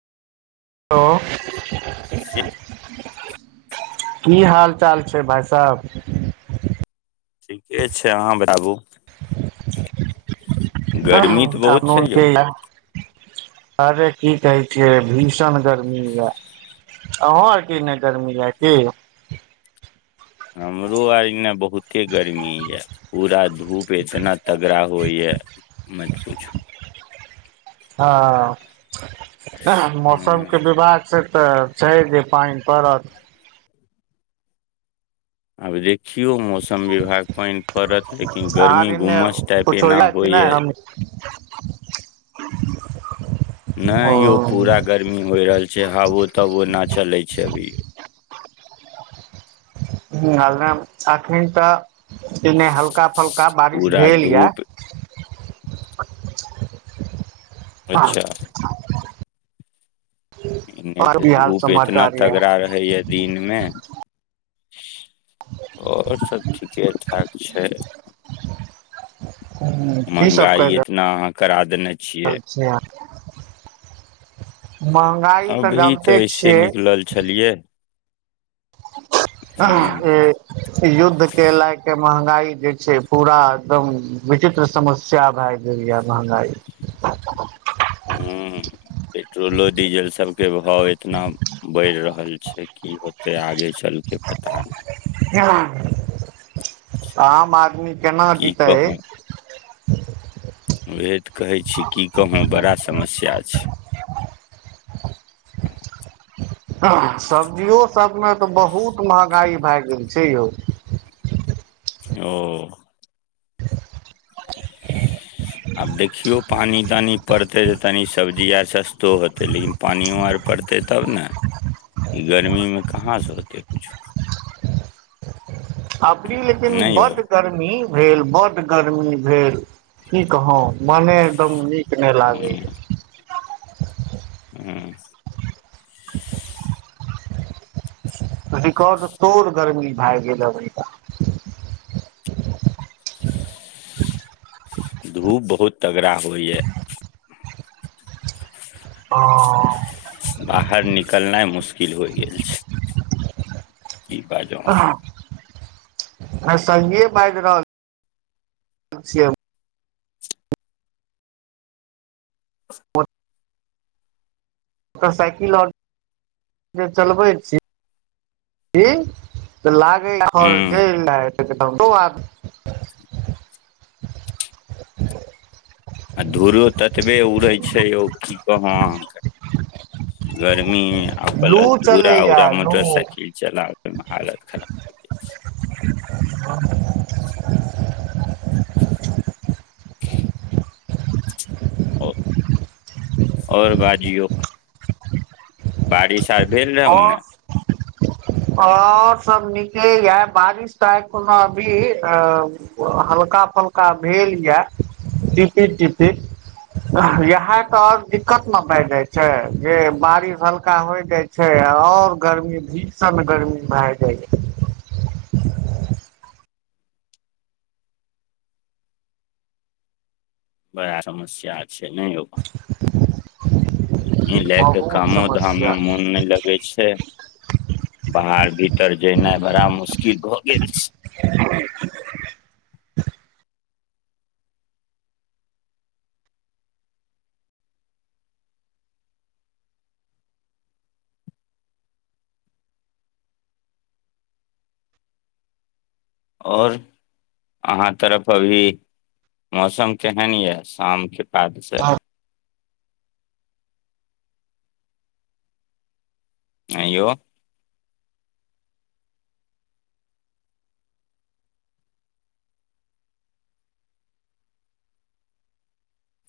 Hello जी की हाल चाल छै भाइ साहब ठीके छै अहाँ बताबू [inaudible] [unintelligible] गर्मी तऽ बहुत छै यौ अरे की कहै छियै भीषण गर्मी [unintelligible] अहू आर की एने गर्मी यै की हमरो आर एने बहुते गर्मी यए पूरा धूप इतना तगड़ा होइए मत पूछू हँ मौसम के हँ विभाग से तऽ छै जे पानि पड़त आब देखियौ मौसम विभाग पानि पड़त लेकिन अहाँ आर गर्मी एने गुमस टाइप कुछो एना यै कि नहि होइये हम [inaudible] नहि यौ पूरा गर्मी होय रहल छै जे हबो तबो ना चलै छै अभी अखन तऽ एने हल्का फल का बारिश पूरा भेलयै धूप अच्छा [unintelligible] एने तऽ की हाल धूप एतना समाचार ये तगड़ा रहैया दिनमे [inaudible] आओर सब ठीक ठीके ठाक छै ह कि सब करि रहल कराट देने छियै [unintelligible] महँगाइ तऽ अभी जाइनते ऐसे छियै निकलल छलियै हूँ युद्ध के लएके महंगाई जे छै पूरा एकदम विचित्र समस्या भए गेल यै महगाई ह पेट्रोलो डीजल सबके भाव एतना बढ़ि रहल छै की होतै आगे चलके पता नहि ह आम आदमी केना की जितै [unintelligible] वएह त कहै छी की कहूँ बड़ा समस्या छै हँ सब्जियौ सब मे त बहुत महंगाई भय गेल [unintelligible] ओ आब देखियौ पानि तानि पड़तै तऽ तनि सबजी आर सस्तो हेतै लेकिन पानिओ आर पड़तै तब ने ई गर्मीमे कहाँसँ होतै किछो अबरी लेकिन नहि यौ बड्ड गर्मी भेल बड्ड गरमी भेल की कहौ मने एकदम नीक नहि लागै हूँ या हूँ रिकॉर्ड तोड़ गर्मी भए गेल अबरिका धूप बहुत तगड़ा होइया हँ-अ बाहर निकलनाइ मुश्किल होई गेल छै की बाजों नहि संगीेए बाजि रहल छियै [unintelligible] मोटरसाइकिल आओर जे चलबै छी की तऽ अहाँ हूँ लागेयै [unintelligible] [unintelligible] आ धुरो ततबे उड़ै छै यौ की कहौ अहाँके गरमी ी आब लू ब्ल धूरा चलैया औरा लू मोटरसइकिल चलाबैमे हालत खराब हो छै। [unintelligible] आ आओर बाजियो। बारिश आ हा। आओर सब नीके य, बारिश तऽ कोनो अभी हल्का फल्का भेल यऽ टिपी टिपित, इएह तऽ आओर दिक्कत न भए जाइ छै जे बारिश हल्का होइ छै। छै, आओर गर्मी भीषण गर्मी भए जाइ। बड़ा समस्या छै नहि यौ, गर्मी लए क बहुत कामो धाम मे समस्या मोन नहि लगै छै, बाहर भीतर जेनाइ बड़ा मुश्किल भऽ गेल छै। और अहााँ तरफ अभी मौसम केहनयए शाम के बाच छै। अयो